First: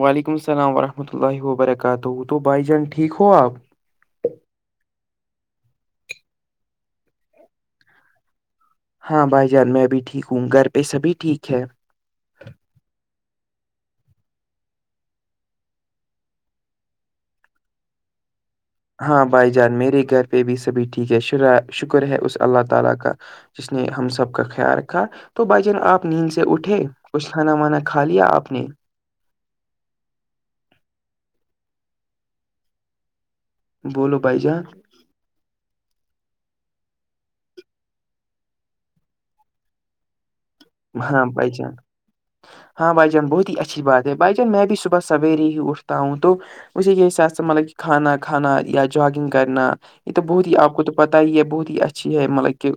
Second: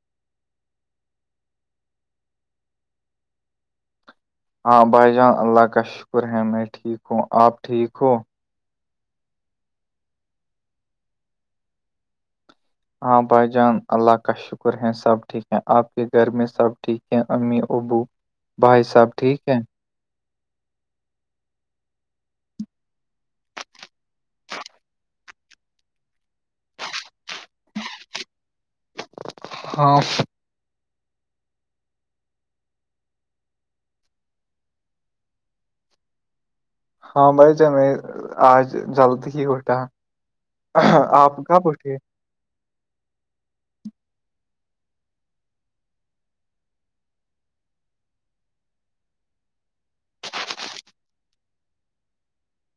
وعلیکم السلام ورحمۃ اللہ وبرکاتہ تو بھائی جان ٹھیک ہو آپ ہاں بھائی جان اللہ کا شکر ہے میں ٹھیک ہوں آپ ٹھیک ہو ہاں بھائی جان میں بھی ٹھیک ہوں گھر پہ سبھی ٹھیک ہے ہاں بھائی جان اللہ کا شکر ہے سب ٹھیک ہے آپ کے گھر میں سب ٹھیک ہے امی ابو بھائی صاحب ہاں ٹھیک بھائی ہے جان میرے گھر پہ بھی سبھی ٹھیک ہے شروع شکر ہے اس اللہ تعالی کا جس نے ہم سب کا خیال رکھا تو بھائی جان آپ نیند سے اٹھے کچھ کھانا وانا کھا لیا آپ نے ہاں بولو بھائ جان ہاں بھائی جان میں آج جلدی ہی اٹھا ہاں آپ بھائی کب جان اٹھے ہاں بھائی جان بہت ہی اچھی بات ہے بھائی جان میں بھی صبح سویرے ہی اٹھتا ہوں تو ویسے کہ ساتھ سے مطلب کہ کھانا کھانا یا جاگنگ کرنا یہ تو بہت ہی آپ کو تو پتا ہی ہے بہت ہی اچھی ہے مطلب کہ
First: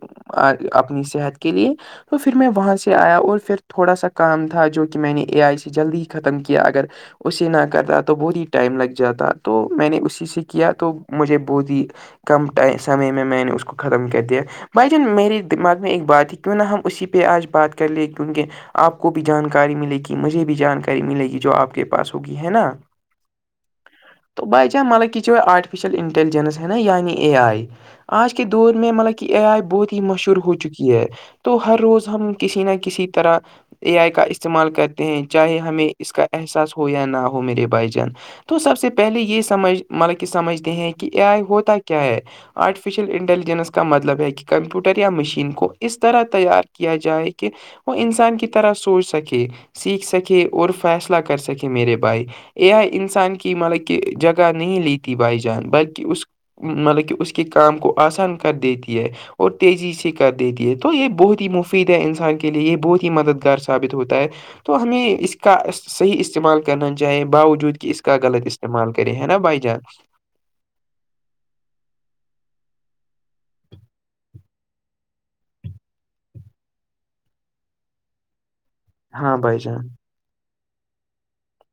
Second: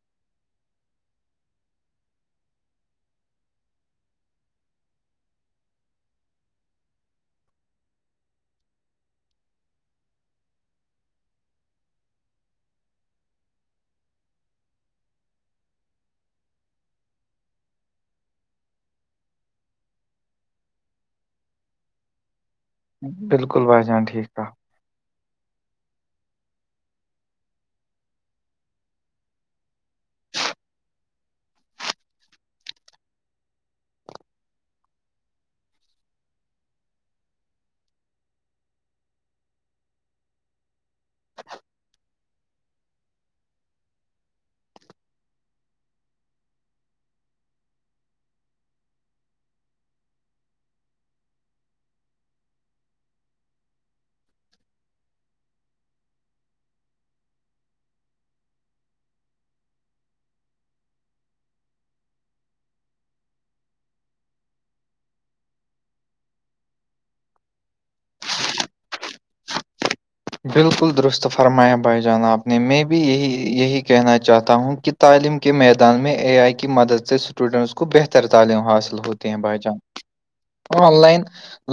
اپنی صحت کے لیے تو پھر میں وہاں سے سے آیا اور پھر تھوڑا سا کام تھا جو کہ میں نے اے آئی سے جلدی ہی ختم کیا اگر اسے نہ کرتا تو بہت ہی ٹائم لگ جاتا تو میں نے اسی سے کیا تو مجھے بہت ہی کم ٹ سمے میں میں نے اس کو ختم کر دیا بھائی جان میرے دماغ میں ایک بات ہے کیوں نہ ہم اسی پہ آج بات کر لے کیونکہ آپ کو بھی جانکاری ملے گی مجھے بھی جانکاری ملے گی جو آپ کے پاس ہوگی ہے نا بالکل بھائی جان ٹھیک ٹھاک کیا کیا مطلب کہ چ آٹفشل انٹیلجنس ہے نایعنی اے آئی آج کے دور میں مطلب کہ اے آئی بہت ہی مشہور ہو چکی ہے تو ہر روز ہم کسی نہ کسی طرح اے آئی کا استعمال کرتے ہیں چاہے ہمیں اس کا احساس ہو یا نہ ہو میرے بھائی جان تو سب سے پہلے یہ سمجھ مطلب کہ سمجھتے ہیں کہ اے آئی ہوتا کیا ہے آرٹیفیشیل انٹیلیجنس کا مطلب ہے کہ کمپیوٹر یا مشین کو اس طرح تیار کیا جائے کہ کہ وہ انسان کی طرح سوچ سکے سیکھ سکے اور فیصلہ کر سکے میرے بھائی اے آںی انسان کی مطلب کہ جگہ نہیں لیتی بھائی جان بلکہ اس مطلب کہ اس کے کام کو آسان کر دیتی ہے اور تیزی سے کر دیتی ہے تو یہ بہت ہی مفید ہے ان سے کے لیے یہ بہت ہی مددگار ثابت ہوتا ہے تو ہمیں اس کا صحیح استعمال کرنا چاہے باوجود کہ اس کا غلط استعمال کرے ہے نا بھائی جان بالکل درست فرمایا بھائی جانا آپ نے میں بھی یہی یہی کہنا چاہتا ہوں کہ تعلیم کے میدان میں اے آئی کی مدد سے اسٹوڈنٹس کو بہتر تعلیم حاصل ہوتے ہاں ہیں بھائی بائی جان چانس آن لائن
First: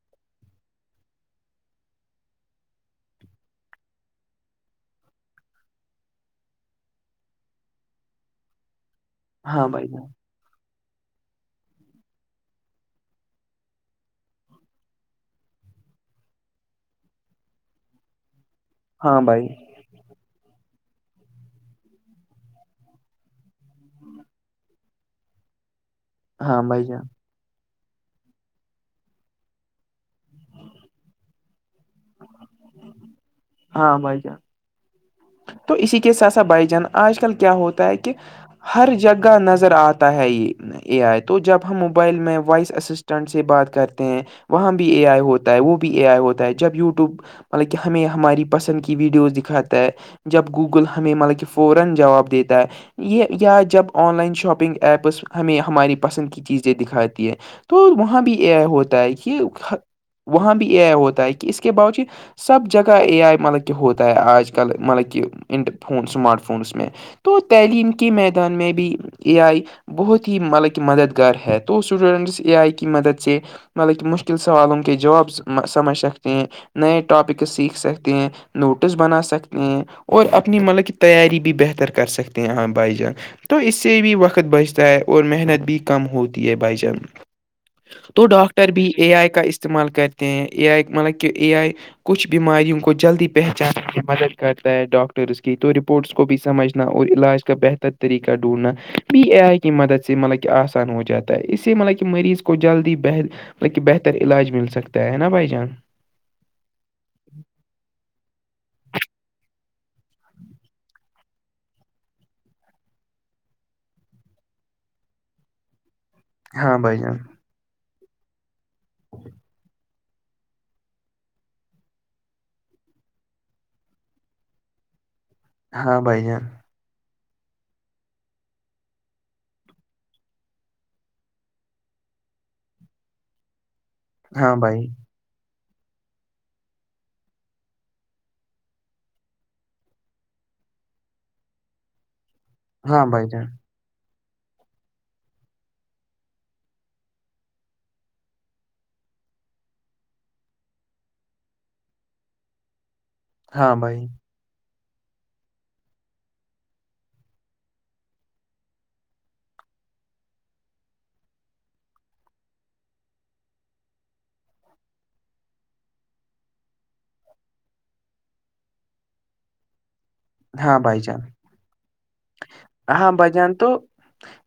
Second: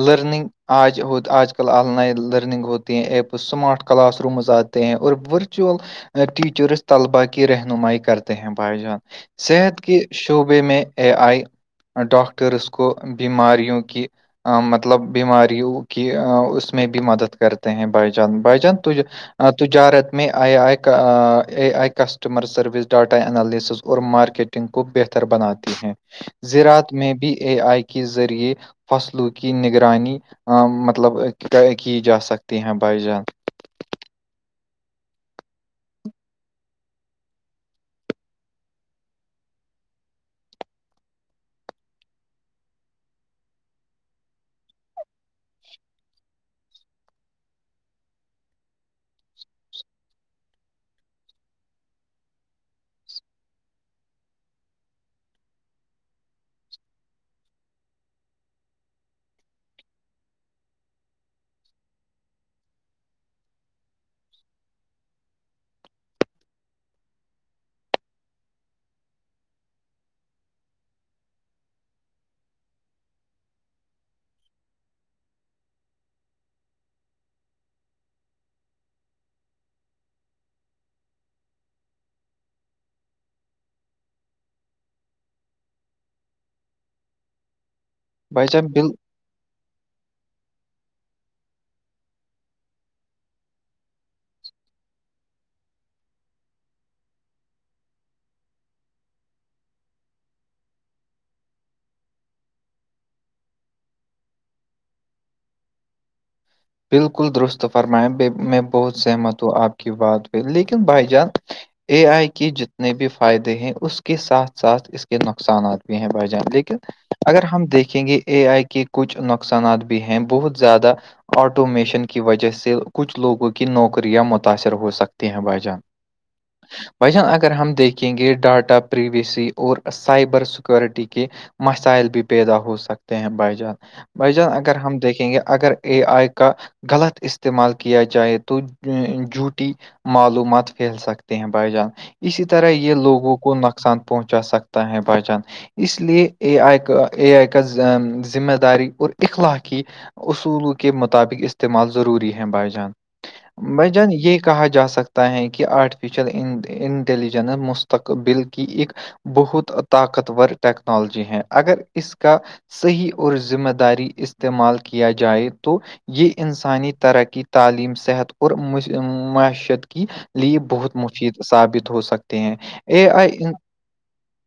لرننگ آج آج کل آن لائن لرننگ ہوتی ہے ایپ اسمارٹ کلاس رومز آتے ہیں اور ورچوئول ٹیچرس طلباء کی رہنمائی کرتے ہیں بھائی جان ہاں صحت بھائی کی جان شعبے میں اے آئی ڈاکٹرس کو بیماریوں کی مطلب بیماریوں کی اس میں بھی مدد کرتے ہیں بھا‌ی بھائی جان ہاں بھائی تجارت میں I I A I customer service data analysis اور مارکیٹ کو بہتر بناتی ہیں ہاں بھائی زرعات جان میں بی اے آئی کی کے ذریعے فصلوں کی نگرانی مطلب کی جا سکتی ہیں بائیجان ہاں بھائی ج تو اسی کیس ایسا بھائی جان آج کل کیا ہوتا ہے کہ ہر جگہ نظر آتا ہے یہ اے آئی تو جب ہم موبائل میں وائس اسسٹنٹ سے بات کرتے ہیں وہاں بھی اے آئی ہوتا ہے وہ بھی اے آئی ہوتا ہے جب یوٹیوب مطلب کہ ہمیں ہماری پسند کی ویڈیوز دکھاتا ہے جب گوگل ہمیں ملک فورا جواب دیتا ہے یہ یا جب آن لائن شاپنگ ایپس ہمیں ہماری پسند کی چیزیں دکھاتی ہے تو وہاں بھی یہ ہوتا ہے کہ وہاں بھی اے آئی ہوتا ہے کہ اس کے باوجود سب جگہ اے آئی مطلب کہ ہوتا ہے آج آ کل مطلب کہ انٹ فون سماٹ فونز میں تو تعلیم کے میدان میں بھی یہ آئی بہت ہی مطلب کہ مددگار ہے تو اسٹوڈنٹس اے آئی کی مدد سے مطلب کہ مشکل سوال ان کے جواب سمجھ سکتے ہیں نئے ٹاپک سیکھ سکتے ہیں نوٹس بنا سکتے اور اپنی مطلب کہ تیاری بھی بہتر کر سکتے ہیں ہاں بھائی جان تو اس سے بھی وقت بچتا ہے اور محنت بھی کم ہوتی ہے بھائی جان تو بھائی جان ڈاکٹر بی بل اے آئی کا اس استعمال کرتے ہیں اے آئی مطلب کہ اے آئی کچھ بیماریوں کو جلدی پہچاننے کی مدد کرتا ہے ڈاکٹرس کی تو رپورٹس کو بھی سمجھنا اور علاج کا بہتر طریقہ ڈھونڈھنا پی اے آئی کی مدد سے مطلب کہ آسان ہو جاتا ہے اس سے مطلب کہ مریض کو جلدی بہر بلکہ بہتر علاج مل سکتا ہے نا بھائی جان بالکل درست فرمائےیں ب میں بہت سہمت ہوں آپ کی کی بات ہوئی لیکن بھائی جان اے آئی کے جتنے بھی فائدے ہیں اس کے ساتھ ساتھ اس کے نقصانات بھی ہیں ب لیکن ہاں بھائی جان اگر ہم دیکھیں گے اے آئی کے کچھ نقصانات بھی ہیں بہت زیادہ آٹومیشن کی وجہ سے کچھ لوگوں کی نوکریاں متاثر ہو سکتی ہیں بائی چانس ہاں بھائی جان بھائی جان اگر ہم دیکھیں گے ڈاٹا پری وی سی اور سائبر سکیورٹی کے مسائل بھی پیدا ہو سکتے ہیں بھائی جان بھائی جان اگر ہم دیکھیں گے اگر اے آئی کا غلط استعمال کیا جائے تو جوٹی معلومات پھیل سکتے ہیں بائی جان اسی طرح یہ ہاں بھائی لوگوں جان کو نق نقصان پہنچا سکتا ہے بھ جان اس لیے اے آئی کا اے آئی کا ذمہ داری اور اخلا کی اصول کے مطابق استعمال ضروری ہے بائی جان ہاں بھائی بائیجان یہ کہا جا سکتا تیں کہ آرٹیفیشیل انٹیلیجنس مستقبل کی ایک بہت طاقتور ٹیکنالوجی ہے اگر اس کا صحیح اور ذمہ داری استعمال کیا جائے تو یہ انسانی ترقی تعلیم صحت اور معیشت کی لی ہاں بہت بھائی جان مفید ثابت ہو سک ہاں بجان تو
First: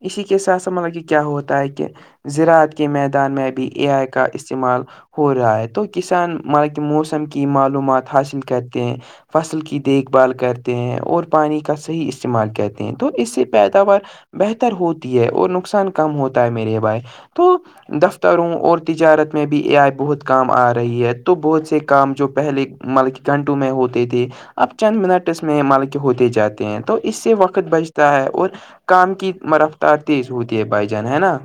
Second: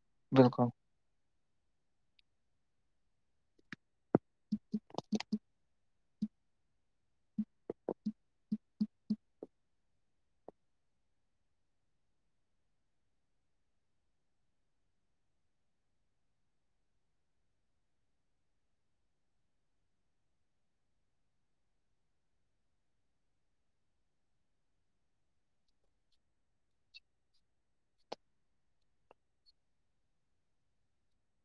اسی کے ساتھ بالکل س ملب کیا ہوتا ہے کہ زراعات کے میدان میں بھی اے آئی کا استعمال ہو رہا ہے تو کسان مل کہ موسم کی معلومات حاصل کرتے ہیں فصل کی دیکھ بھال کرتے ہیں اور پانی کا صحیح استعمال کہتے ہیں تو اس سے پیداوار بہتر ہوتی ہے اور نقصان کم ہوتا ہے میرے بھائے تو دفتروں اور تجارت میں بھی اے آئی بہت کام آ رہی ہے تو بہت سے کام جو پہلے مطلب کہ گھنٹوں میں ہوتے تھے اب چند منٹس میں مطلب کے ہوتے جاتے ہیں تو اس سے وقت بچتا ہے اور کام کی م رفتار تیز ہوتی ہے بھائی جان ہے نا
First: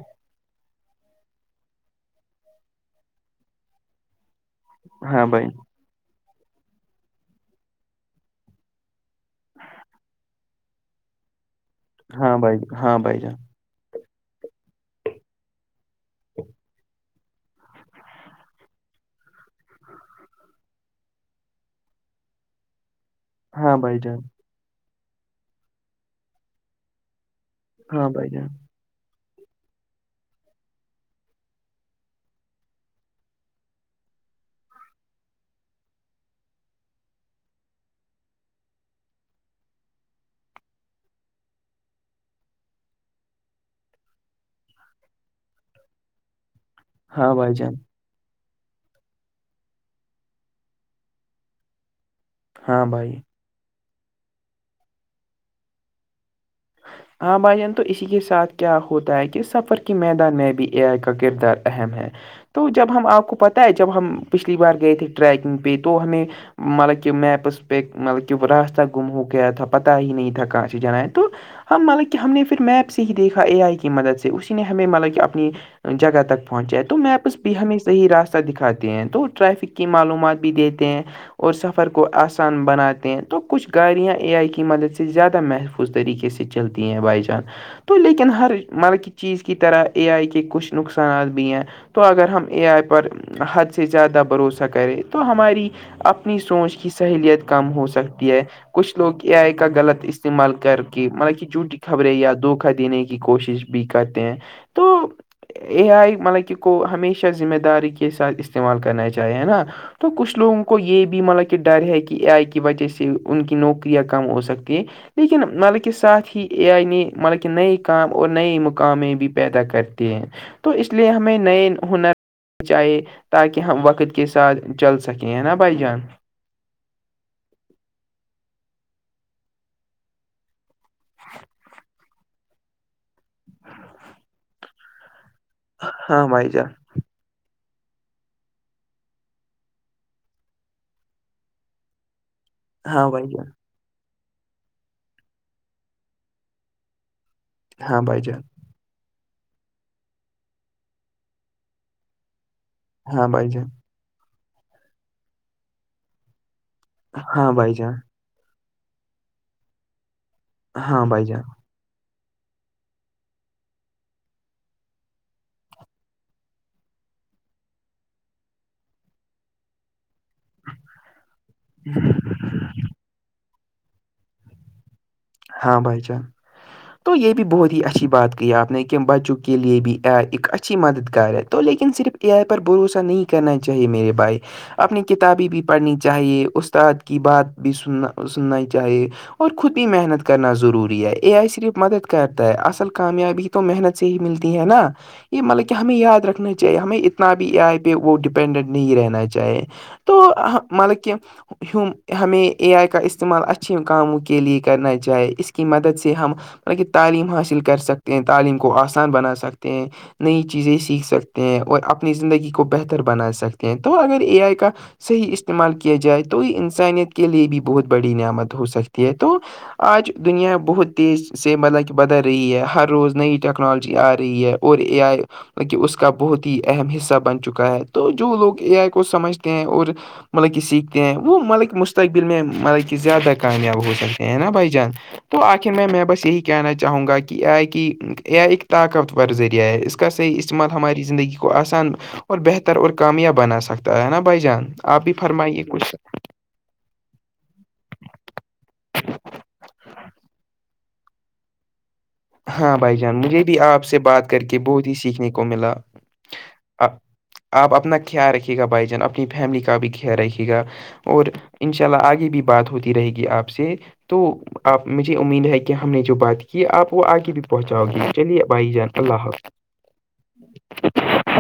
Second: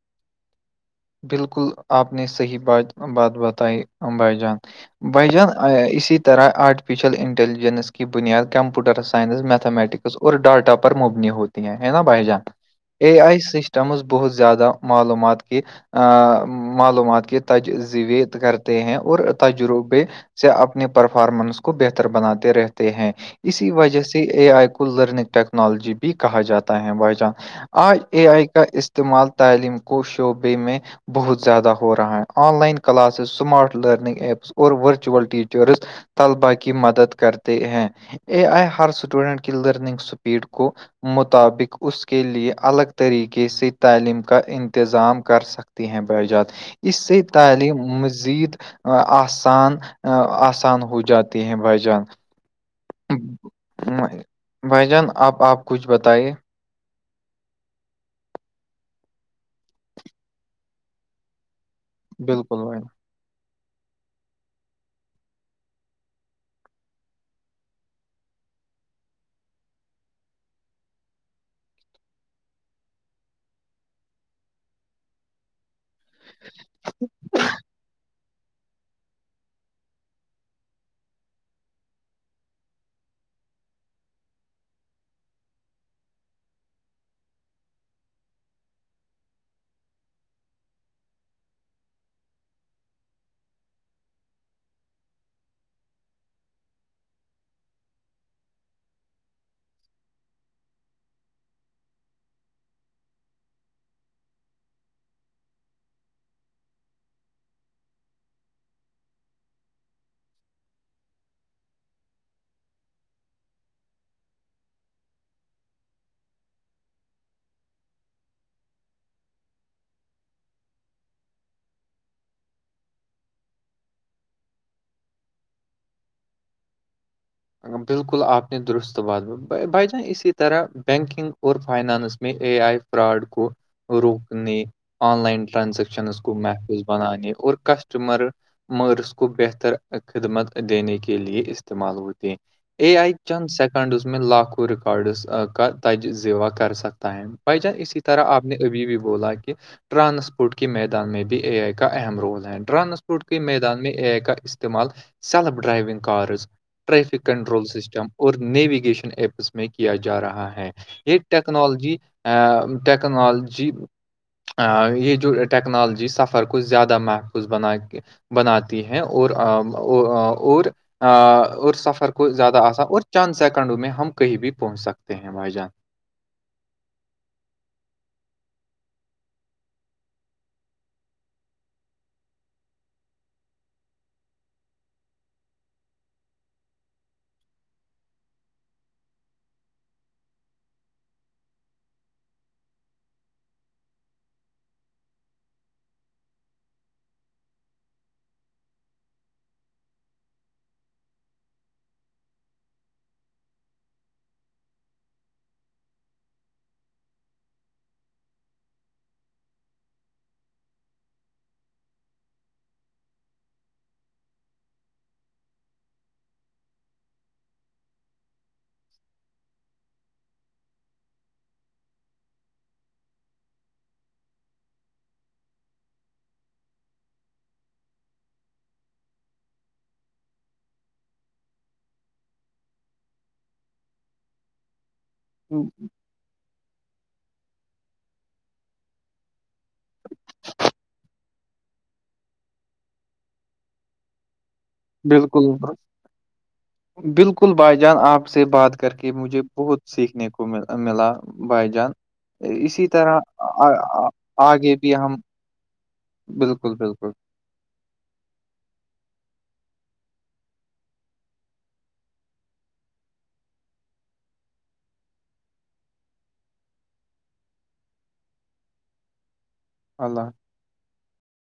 بالکل آپ نے صحیح بات بات بتائی ام بھائی جان بھائی جان اسی طرح آرٹیفیشل انٹیلیجنس کی بنیاد کمپیوٹر سائنس میتھمییٹکس اور ڈاٹا پر مبنی ہوتی ہے نا ہاں بائیجا بھائی ہاں ا بھائی جان آئی مز بہت زیادہ معلومات کیی معلومات کیی تجزویید کرتے ہیں اور تجربے سے اپنی پرفارمنس کو بہتر بناتے رہتے ہیں اسی ہاں بھائی وجہ جان سے اے آئی کو لرننگ ٹیکنالوجی بھی کہا جاتا ہے بائی جان آئی ہاں اے بھائی آئی جان کا استعمال تعلیم کو شعبے میں بہت زیادہ ہو رہا ہے online classes smart learning apps اور ورچوئول ٹیچرس طلبا کی مدد کرتے ہیں اے آئی ہر اسٹوڈنٹ کی لرننگ اسپیڈ کو مطابق اس کے لے الگ طریقے سے تعلیم کا انتظام کر سک ہیں ب جات اس سے ہاں بھائی جان تعلیم مزید آسان آسان ہو جاتے ہیں بھائی جان ہاں بھائی بھائی جان اب آپ کچھ بتائیے ہاں بھائی جان تو اسی کے ساتھ کیا ہوتا ہے کہ سفر کے میدان میں بھی اے آئی کا کردار اہم ہے بالکل تو بھائی جب جان۔ ہم آپ کو پتا ہے جب ہم پچھلی بار گئے تھے ٹریکنگ پہ تو ہمیں مطلب کہب میپس پک مطلب کہب راستہ گمہ ہو گیا تھا پتہ ہیی نہیں تھا کہان جنان تو ہم مطلب کہ ہم نے پھر میپ سے ہی دیکھا اے آئی کی مدد سے اسی نے ہمیں مطلب کہ اپنی جگہ تک پہنچے تو میپس بھی ہمیں صحی راستہ دکھاتے ہیں تو ٹریفک کی معلومات بھی دیتے ہیں اور سفر کو آسان بناتے ہیں تو کچھ گاڑیاں اے آئی کی مدد سے زیادہ محفوظ اس طریقے سے چلتی ہیں بائی چانس تو لیکن ہر مطلب کی چیز کی طرح اے آئی کے کچھ نقصانات بھی ہیں تو اگر ہم اے آئی پر حد سے زیادہ بھروسہ کریں تو ہماری اپنی سوچ کی سہلیت کم ہو سکتی ہے کچھ لوگ اے آئی کا غلط استعمال کر کے مطلب کہ جھوٹی خبریں یا دھوکا دینے کی کوشش بھی کرتے ہیں تو اے آئی مطلب کہ کو ہمیشہ ذمہ داری کے ساتھ استعمال کرنا چاہیے نا تو کچھ لوگوں کو یہ بھی مطلب کہ ڈر ہے کہ ا آئی کی وجہ سے ان کی نوکریاں کم ہو سکتی ہیں لیکن مال کے ساتھ ہی اے آئی نے مال کے نئے کام اور نئے مقامے بھی پیدا کرتے ہیں تو اس لیے ہمیں نئے ہنر چاہے تاکہ ہم وقت کے ساتھ چل سکیں نا بھائی جان بالکل آپ نے درست بات بھ جان اسی طرح بینکنگ اور فائنانس میں اے آئی فراڈ کو روکنے آن لائن ٹرانزیکشنز ہاں کو بھائی جان محفوظ بنانانیے اور کسٹمر مرض کو بہتر خدمت دینے کے لے استعمال ہوتی اے ہاں آئی بھائی چند جان سیکنڈز میں لاکھوں ریکارڈس کا تج زیوہ کر سکتے ہے بائی چانس اسی ہاں بھائی طرح جان آپ نے ابھی بھی بولا کہ ٹرانسپورٹ کے میدان میں بھی اے آئی کا اہم رول ہے ٹرانسپورٹ ہاں کے بھائی جان میدان میں کا استعمال سیلف ڈرائیونگ کارز ٹریفک ہاں کنٹرول بھائی جان سسٹم اور نیویگیشن ایپس میں کیا جا رہا ہے ہاں یہ بھائی جان ٹیکنالوجی ا ٹیکنالوجی یہ جو ٹیکنالوجی سفر کو زیادہ محفوظ بنا بناتی ہے اور اور سفر کو زیادہ آسا اور چاند سیکنڈوں میں ہم کہیں بھی پہنچ سکتے ہیں جان ہاں بھائی چان تو یہ بھی بہت ہی اچھی بات کہ آپ نے کہ بچوں کے لیے بھی آ ایک اچھی مددگار ہے تو لیکن صرف اے آئی پر بھروسہ نہیں کرنا چاہیے میرے بھائی اپنی کتابیں بھی پڑھنی چاہیے استاد کی بات بھی سننا سننا چاہیے اور خود ہی محنت کرنا ضروری ہے یہ آ صرف مدد کرتا ہے اصل کامیابی تو محنت سے ہی ملتی ہے نا یہ مطلب کہ ہمیں یاد رکھنا چاہیے ہمیں اتنا بھی آئے پہ وہ ڈپینڈنٹ نہیں رہنا چاہے تو مطلب کہ ہم ہمیں اے آئی کا استعمال اچھیے کاموں کے لے کرنائی جائے اس کی مدد سے ہم بط کہ تعلیم حاصل کر سکتے ہیں تعلیم کو آسان بنا سکتے ہیں نئی چیزیں سیکھ سکتے ہیں اور اپنی زندگی کو بہتر بنا سکتے ہیں تو اگر اے آئی کا صحیح استعمال کیا جائے تو یہ انسانیت کے لئے بھی بہت بڑی نعمت ہو سکتی ہے تو آج دنیا بہت تیز سے مطلب کہ بدل رہی ہے ہر روز نئی ٹیکنالوجی آ رہی ہے اور یہ آئے کہ اس کا بہت ہی اہم حصہ بن چکا ہے تو جو لوگ اے آئی کو سمجھتے ہیں اور مطلب کہ سیکھتے ہیں وہ مطلب کہ مستقبل میں مطلب کہ زیادہ کامیاب ہو سکتے ہیں نا بھائی جان تو آخر میں میں بس یہی کہنا چاہوں گا کہ ایک طاقتور ذریعہ ہے اس کا صحیح استعمال ہماری زندگی کو آسان اور بہتر اور کامیاب بنا سکتا ہے نا بائی جان آپ بھی بالکل فرمائیے کچھ بالکل بھائی جان آپ سے بات کر کے مجھے بہت سیکھنے کو م ملا بائی جان ہاں اسی بھائی جان طرح مجھے بھی آپ سے بات کر کے آگے بہت ہی بھی ہم سیکھنے کو ملا بالکل آ- بالکل آپ اپنا خیال رکھیے گا بھائی جان اپنی فیملی کا بھی خیال رکھیے گا اور ان شاء اللہ آگے بھی بات ہوتی رہے گی آپ سے تو آپ مجھے امید ہے کہ ہم نے جو بات کی آپ وہ آگے بھی پہنچاؤ گی چلیے بھائی جان اللہ حافظ اللہ